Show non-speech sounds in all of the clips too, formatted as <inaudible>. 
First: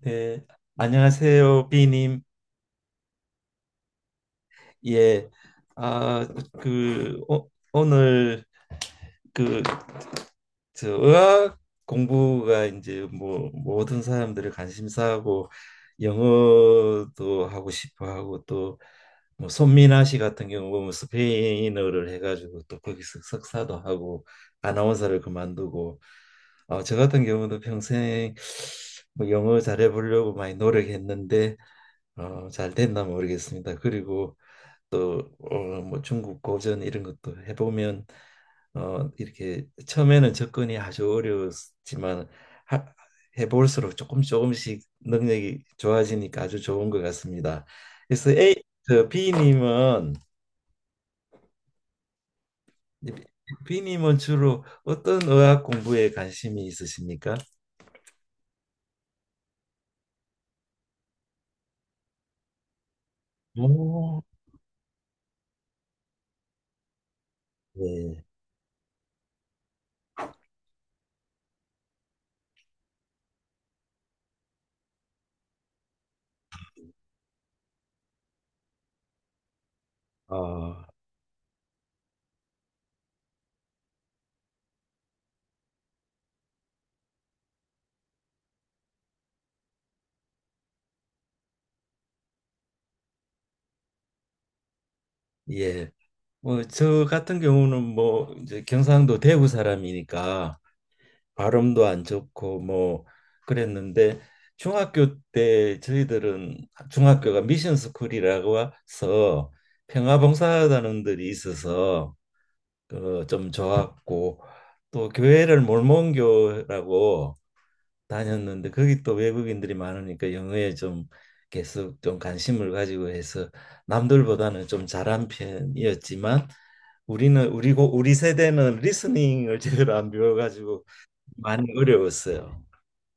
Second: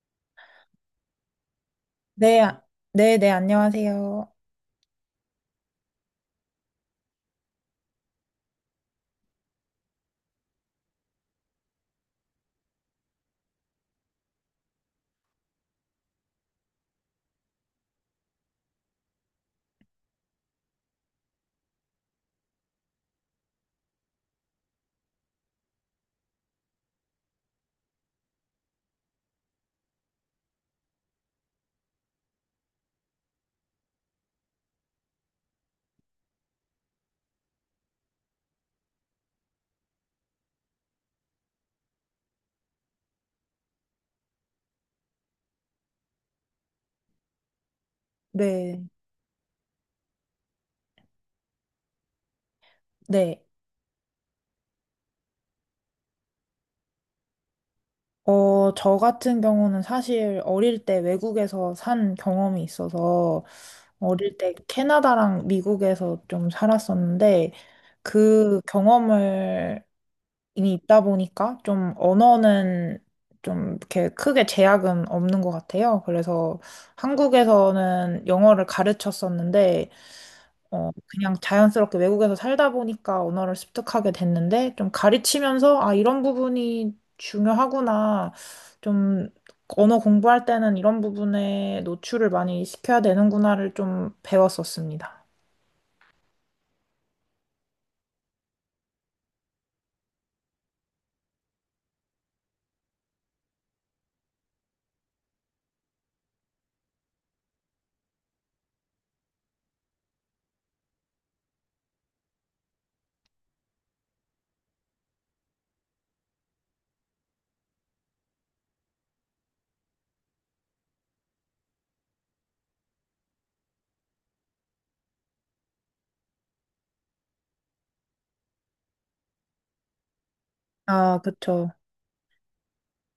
네, 안녕하세요, 비님. 네, 네, 네, 안녕하세요. 예, 아, 그 오늘 그저 의학 공부가 이제 뭐 모든 사람들의 관심사고, 영어도 하고 싶어 하고, 또뭐 손민아 씨 같은 경우 보면 스페인어를 해가지고 또 거기서 석사도 하고 아나운서를 그만두고, 저 같은 경우도 평생 뭐 영어 잘해보려고 많이 노력했는데 잘 됐나 모르겠습니다. 그리고 또 뭐 중국 고전 이런 것도 해보면 이렇게 처음에는 접근이 아주 어려웠지만, 하, 해볼수록 조금 조금씩 능력이 좋아지니까 아주 좋은 것 같습니다. 그래서 A, 네. 저 B님은 네. B님은 주로 어떤 의학 공부에 관심이 있으십니까? 저 같은 경우는 사실 어릴 때 외국에서 산 경험이 있어서 오, 어릴 때 캐나다랑 미국에서 좀 살았었는데 예, 그 경험을 이미 있다 보니까 좀 언어는 좀 이렇게 크게 제약은 없는 것 같아요. 그래서 한국에서는 영어를 가르쳤었는데 어, 그냥 자연스럽게 외국에서 살다 보니까 언어를 습득하게 됐는데, 좀 가르치면서, 아, 이런 부분이 중요하구나. 좀, 언어 공부할 때는 이런 부분에 노출을 많이 시켜야 되는구나를 좀 배웠었습니다. 예. 뭐 저 같은 경우는 뭐 이제 경상도 대구 사람이니까 발음도 안 좋고 뭐 그랬는데, 중학교 때 저희들은 중학교가 미션 스쿨이라고 해서 평화봉사단원들이 있어서 그 좀 좋았고, 또 교회를 몰몬교라고 다녔는데 거기 또 외국인들이 많으니까 영어에 좀 계속 좀 관심을 가지고 해서 남들보다는 좀 잘한 편이었지만, 우리는 우리고 우리 세대는 리스닝을 제대로 안 배워가지고 아, 많이 그쵸. 어려웠어요.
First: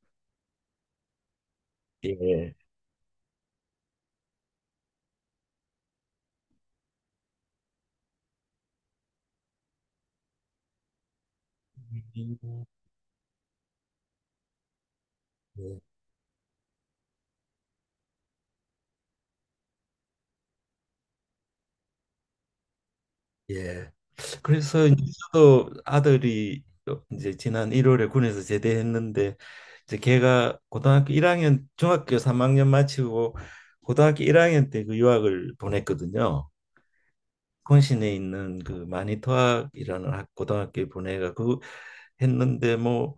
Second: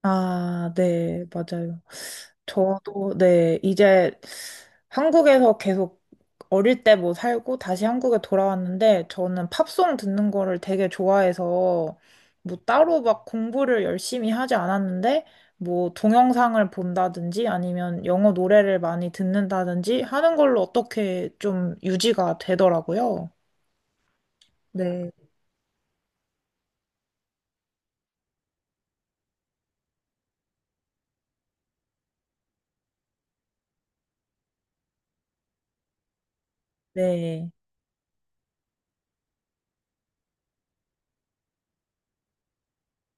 아, 네, 맞아요. 예. 저도, 네, 이제 한국에서 계속 어릴 때 뭐 살고 다시 한국에 돌아왔는데 저는 팝송 듣는 거를 되게 좋아해서 뭐 음, 따로 막 공부를 열심히 하지 않았는데 예. 뭐 동영상을 본다든지 아니면 영어 노래를 많이 듣는다든지 하는 걸로 어떻게 좀 유지가 되더라고요. 예. 그래서 이제 네, 저도 아들이 이제 지난 1월에 군에서 제대했는데, 이제 걔가 고등학교 1학년, 중학교 3학년 마치고 고등학교 1학년 때 그 유학을 보냈거든요. 네, 콘신에 있는 그 마니토학이라는 고등학교에 보내가 그 했는데, 뭐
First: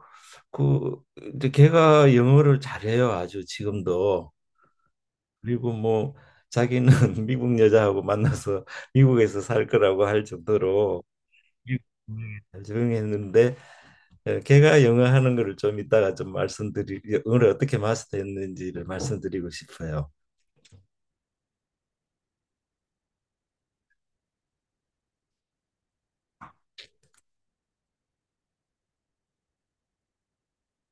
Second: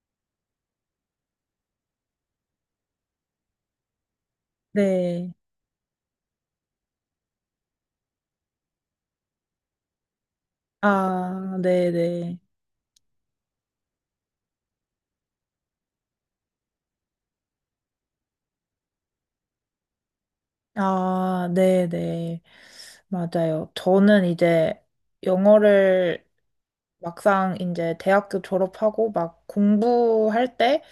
그 이제 걔가 영어를 잘해요. 아주 지금도. 네. 그리고 뭐 자기는 <laughs> 미국 여자하고 만나서 미국에서 살 거라고 할 정도로 아, 네, 네. 조용했는데, 걔가 영어 하는 거를 좀 이따가 좀 말씀드리 영어를 어떻게 마스터했는지를 말씀드리고 싶어요. 아, 네네. 맞아요. 저는 이제 영어를 막상 이제 대학교 졸업하고 막 공부할 때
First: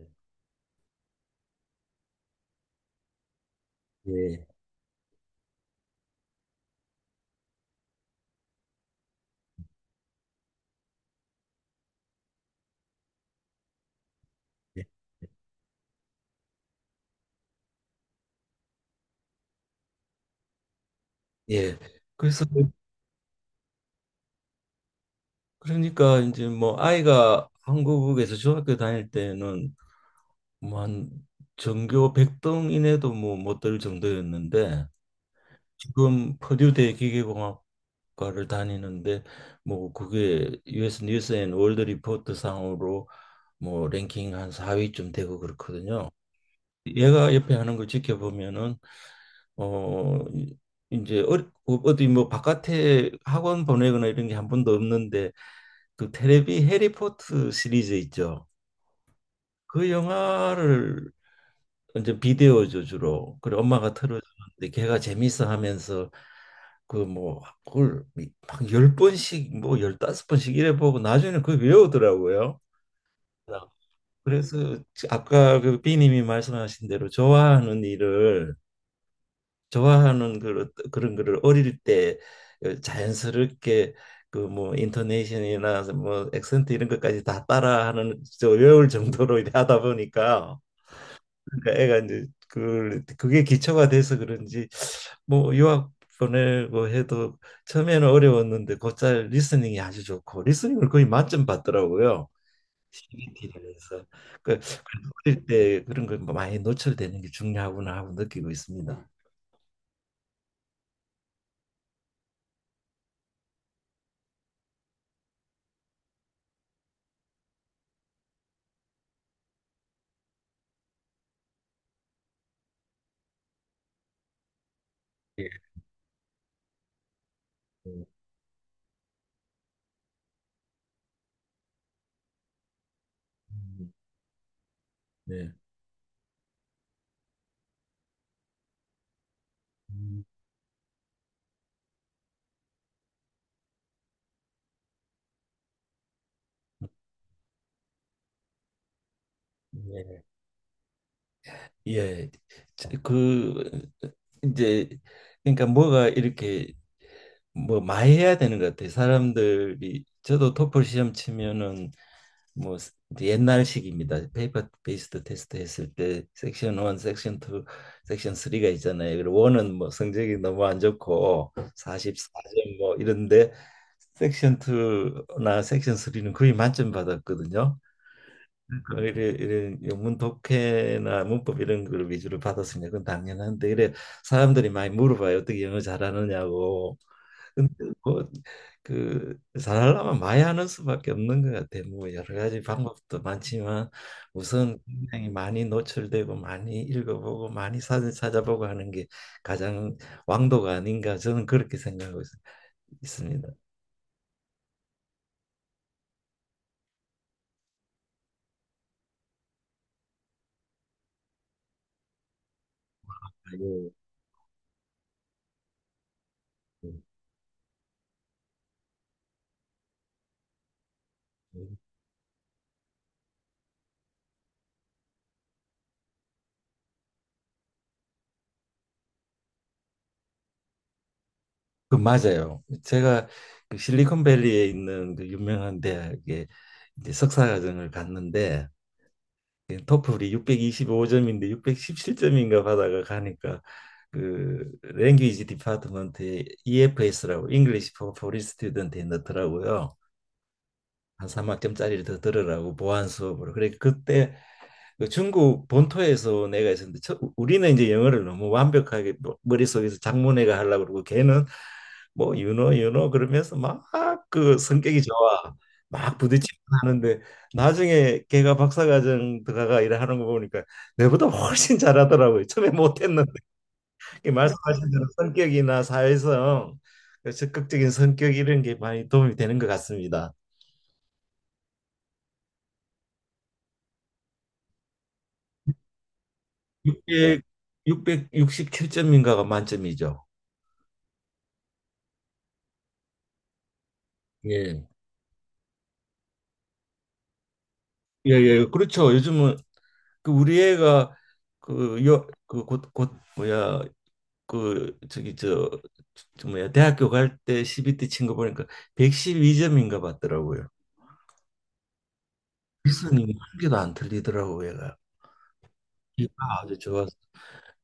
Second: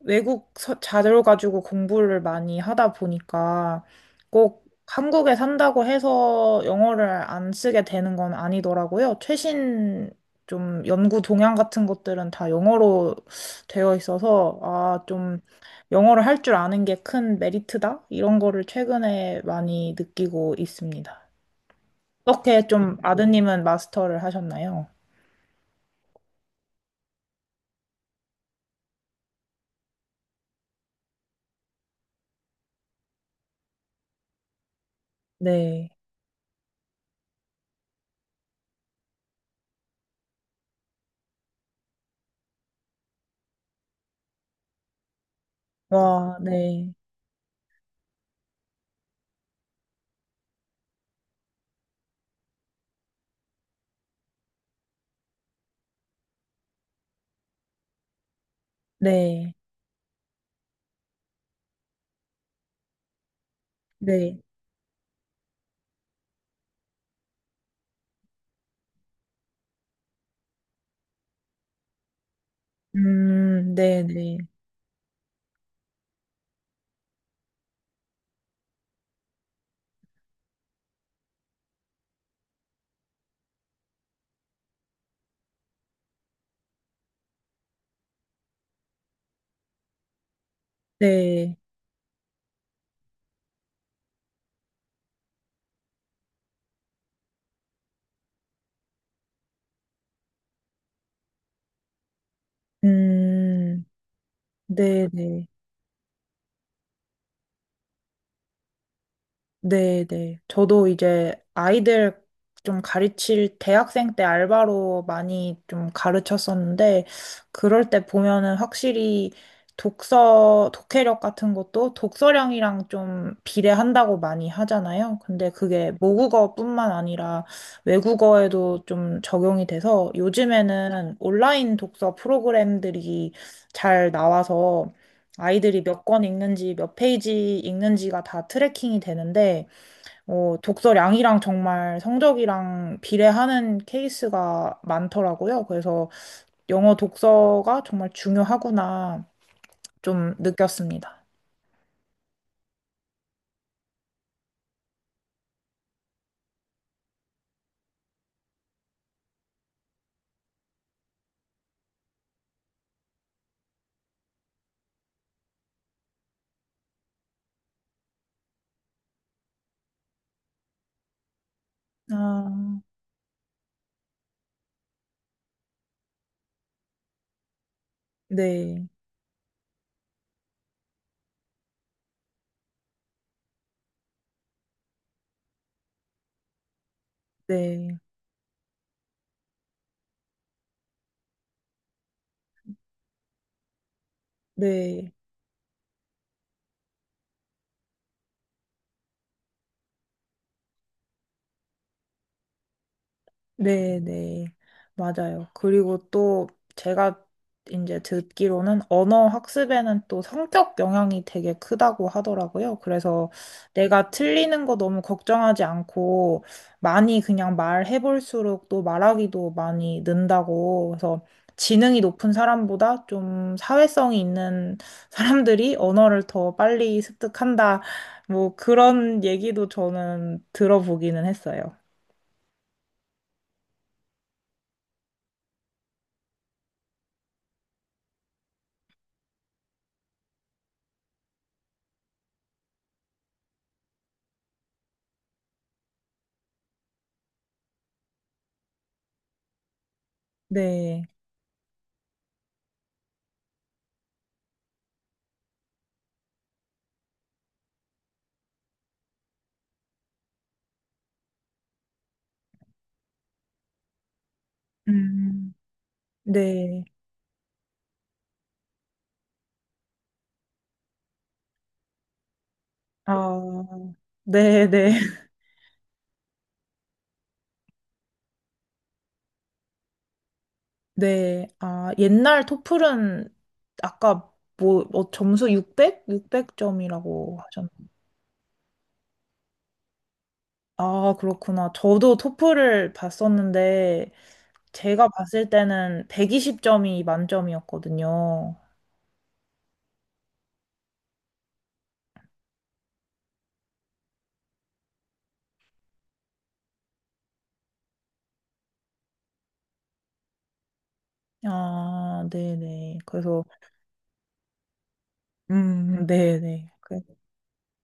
외국 자료 가지고 공부를 많이 하다 보니까 예. 꼭 한국에 산다고 해서 영어를 안 쓰게 되는 건 아니더라고요. 최신 좀 연구 동향 같은 것들은 다 영어로 되어 있어서 예. 아, 좀 영어를 할 줄 아는 게 큰 메리트다? 이런 거를 최근에 많이 느끼고 있습니다. 예. 그래서 어떻게 좀 아드님은 마스터를 하셨나요? 그러니까 이제 뭐 아이가 한국에서 중학교 다닐 때는 뭐 한 전교 100등 이내도 뭐 못 들 정도였는데, 네. 지금 퍼듀대 기계공학과를 다니는데 뭐 그게 US 뉴스 앤 월드 리포트 상으로 뭐 랭킹 한 4위쯤 되고 그렇거든요. 와, 네, 얘가 옆에 하는 걸 지켜보면은, 어 이- 제 어, 어디 뭐 바깥에 학원 보내거나 이런 게 한 번도 없는데, 그 테레비 해리포트 시리즈 있죠. 네, 그 영화를 이제 비디오죠 주로. 그리고 엄마가 네, 틀어주는데 걔가 재밌어 하면서 그 뭐 그걸 막열 번씩 뭐 열다섯 번씩 이래 보고 나중에는 그걸 외우더라고요. 네, 네, 그래서 아까 그 비님이 말씀하신 대로 좋아하는 일을, 좋아하는 그 그런 거를 어릴 때 그 자연스럽게 그 뭐 인토네이션이나 뭐 액센트 이런 것까지 다 따라하는, 저 외울 정도로 이렇게 하다 보니까, 네, 그러니까 애가 이제 그 그게 기초가 돼서 그런지 뭐 유학 보내고 해도 처음에는 어려웠는데 곧잘 리스닝이 아주 좋고 리스닝을 거의 만점 받더라고요. 시 b 티를 음, 해서. 그 네, 어릴 네. 때 그런 걸 뭐 많이 노출되는 게 중요하구나 하고 느끼고 있습니다. 네, 네. 저도 이제 아이들 좀 가르칠 대학생 때 알바로 많이 좀 가르쳤었는데, 그럴 때 보면은 확실히 독서, 독해력 같은 것도 독서량이랑 좀 비례한다고 많이 하잖아요. 예. 근데 그게 모국어뿐만 아니라 외국어에도 좀 적용이 돼서 요즘에는 온라인 독서 프로그램들이 음, 잘 나와서 네. 아이들이 몇 권 읽는지, 몇 페이지 읽는지가 다 트래킹이 되는데, 음, 독서량이랑 정말 성적이랑 비례하는 케이스가 많더라고요. 그래서 영어 독서가 정말 중요하구나 예. 좀 느꼈습니다. 예. 그 이제 그러니까 뭐가 이렇게 뭐 많이 해야 되는 것 같아요. 사람들이, 저도 토플 시험 치면은 뭐 옛날식입니다. 페이퍼 베이스드 테스트 했을 때 섹션 1, 섹션 2, 섹션 3가 있잖아요. 그리고 1은 뭐 성적이 너무 안 좋고 44점 아, 뭐 이런데, 섹션 2나 섹션 3는 거의 만점 받았거든요. 네, 이런 영문 독해나 문법 이런 걸 위주로 받았으니까 그건 당연한데, 이래 사람들이 많이 물어봐요. 어떻게 영어 잘하느냐고. 네, 뭐그 잘하려면 많이 하는 수밖에 없는 것 같아. 뭐 여러 가지 방법도 많지만 우선 네. 굉장히 많이 노출되고 많이 읽어보고 많이 사진 찾아보고 하는 게 가장 왕도가 아닌가, 저는 그렇게 생각하고 있습니다. 네네. 맞아요. 그리고 또 제가 이제 듣기로는 언어 학습에는 또 성격 영향이 되게 크다고 하더라고요. 그래서 예. 내가 틀리는 거 너무 걱정하지 않고 많이 그냥 말해볼수록 또 말하기도 많이 는다고. 그래서 지능이 높은 사람보다 좀 사회성이 있는 <laughs> 사람들이 언어를 더 빨리 습득한다. 뭐 그런 얘기도 저는 들어보기는 했어요. 그 맞아요. 제가 그 실리콘밸리에 있는 그 유명한 대학에 이제 석사 과정을 갔는데, 예, 토플이 625점인데 617점인가 받아가 가니까 그 랭귀지 디파트먼트에 EFS라고, English for Foreign Student에 넣더라고요. 네. 한 3학점짜리를 더 들으라고 보안 수업으로. 그래 그때, 그 중국 본토에서 내가 있었는데, 우리는 이제 영어를 너무 완벽하게 머릿속에서 장문회가 하려고 그러고, 걔는 뭐 유노 유노 그러면서 막, 그 성격이 음. 좋아 막 부딪히고 네. 하는데, 나중에 걔가 박사과정 들어가 일하는 거 보니까 내보다 훨씬 잘하더라고요. 처음에 못했는데. 아, 이 네, 말씀하신 네. 대로 <laughs> 성격이나 사회성, 그 적극적인 성격 이런 게 많이 도움이 되는 것 같습니다. 네. 아, 옛날 토플은 아까 뭐 점수 600? 6 600점이라고 하셨나? 667점인가가 만점이죠. 아, 그렇구나. 저도 토플을 봤었는데 예. 제가 봤을 때는 120점이 예, 만점이었거든요. 예, 그렇죠. 요즘은 그 우리 애가, 그 여 그 곧 뭐야, 그 저기 저 뭐야, 대학교 갈 때 CBT 친 거 보니까 112점인가 봤더라고요. 아, 네, 리 네. 스이 그래서 한 개도 안 틀리더라고요, 얘가. 얘가 네, 네. 아주 좋 아어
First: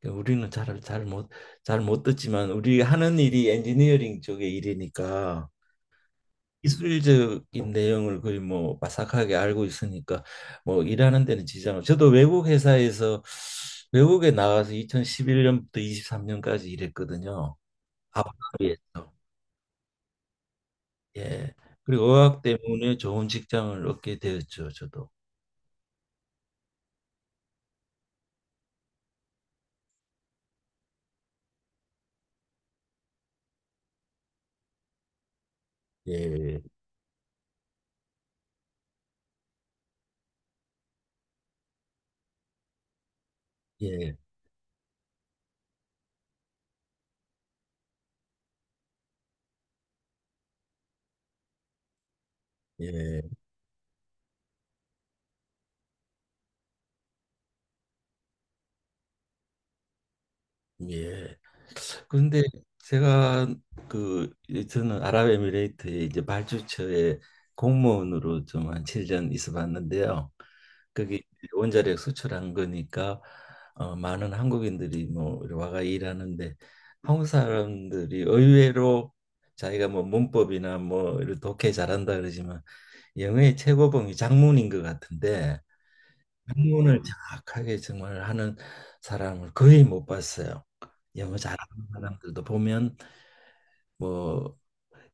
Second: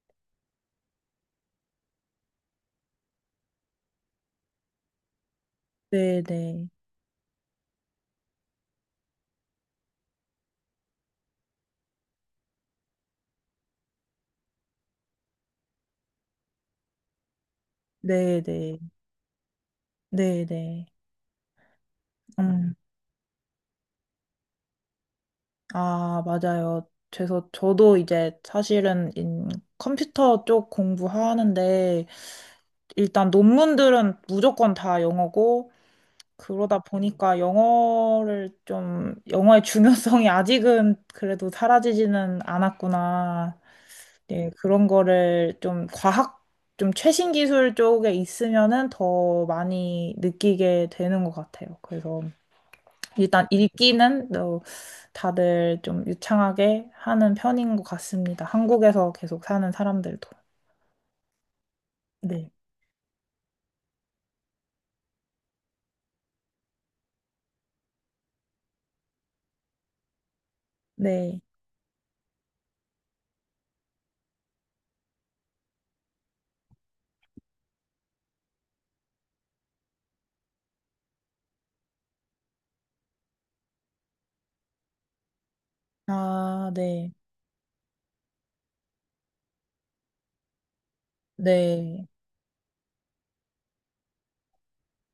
그러니까 우리는 잘 못 듣지만 우리 하는 일이 엔지니어링 쪽의 일이니까 네, 네. 기술적인 내용을 거의 뭐 바삭하게 알고 있으니까 뭐 일하는 데는 지장 없. 저도 외국 회사에서, 외국에 나가서 2011년부터 23년까지 일했거든요. 네, 네. 아부다비에서. 네, 네. 예. 그리고 어학 음. 때문에 좋은 직장을 얻게 되었죠, 저도. 아, 맞아요. 그래서 저도 이제 사실은 컴퓨터 쪽 공부하는데 일단 논문들은 무조건 다 영어고 예. 그러다 보니까 영어를 좀 영어의 중요성이 아직은 그래도 사라지지는 않았구나. 예. 네, 그런 거를 좀 과학 좀 최신 기술 쪽에 있으면은 더 많이 느끼게 되는 것 같아요. 그래서 예. 일단 읽기는 다들 좀 유창하게 하는 편인 것 같습니다. 한국에서 계속 사는 사람들도. 예. 그런데 네. 제가 그 저는 아랍에미레이트에 이제 발주처에 공무원으로 좀 한 7년 있어 봤는데요. 그게 네. 이제 원자력 수출한 거니까, 많은 한국인들이 뭐 이리 와가 일하는데, 한국 사람들이 의외로 자기가 뭐 문법이나 뭐 이런 독해 잘한다 그러지만 영어의 최고봉이 작문인 것 같은데, 아, 작문을 네. 정확하게 정말 하는 사람을 거의 못 봤어요. 영어 잘하는 네. 사람들도 보면 뭐,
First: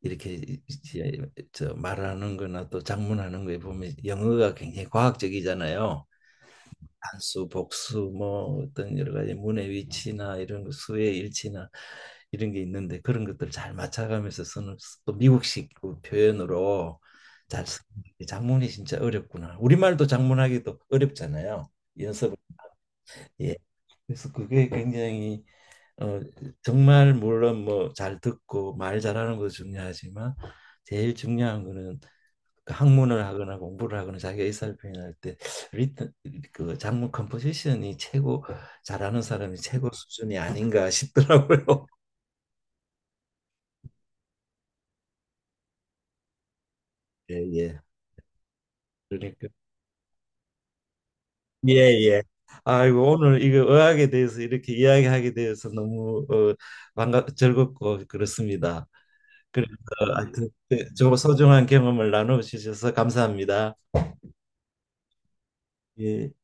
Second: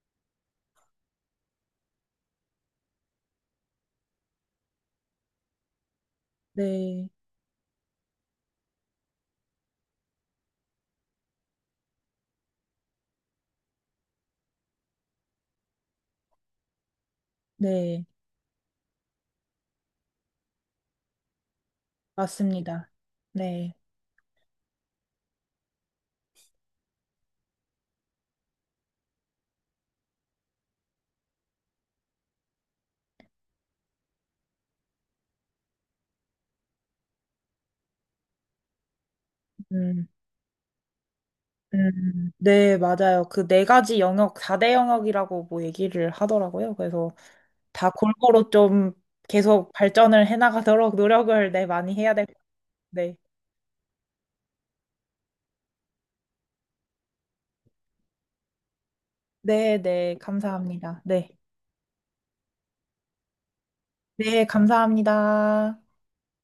이렇게 이제 저 말하는 거나 또 작문하는 거에 보면 영어가 굉장히 과학적이잖아요. 네. 단수, 복수, 뭐 어떤 여러 가지 문의 위치나 이런 거 수의 일치나 이런 게 있는데, 그런 것들 잘 맞춰가면서 쓰는, 또 미국식 그 표현으로 잘 쓰는 네. 게 장문이 진짜 어렵구나. 우리말도 장문하기도 어렵잖아요. 연습을. 맞습니다. 예. 네. 그래서 그게 굉장히, 어, 정말 물론 뭐 잘 듣고 말 잘하는 것도 중요하지만 제일 중요한 거는 그 학문을 하거나 공부를 하거나 자기가 의사를 표현할 때, 리듬, 그 장문 컴포지션이 최고 잘하는 사람이 최고 음. 수준이 아닌가 싶더라고요. <laughs> 음. 네, 맞아요. 그 네 가지 영역, 4대 영역이라고 뭐 얘기를 하더라고요. 그래서 예, 예. 다 골고루 좀 그러니까, 계속 발전을 해나가도록 노력을 네, 예, 많이 해야 예. 될 것 같아요. 아이고 네. 오늘 이거 의학에 대해서 이렇게 이야기하게 되어서 너무 반갑 즐겁고 그렇습니다. 그래서 네, 네. 하여튼 감사합니다. 저 네. 소중한 경험을 나누셔서 감사합니다. 네, 감사합니다. 예.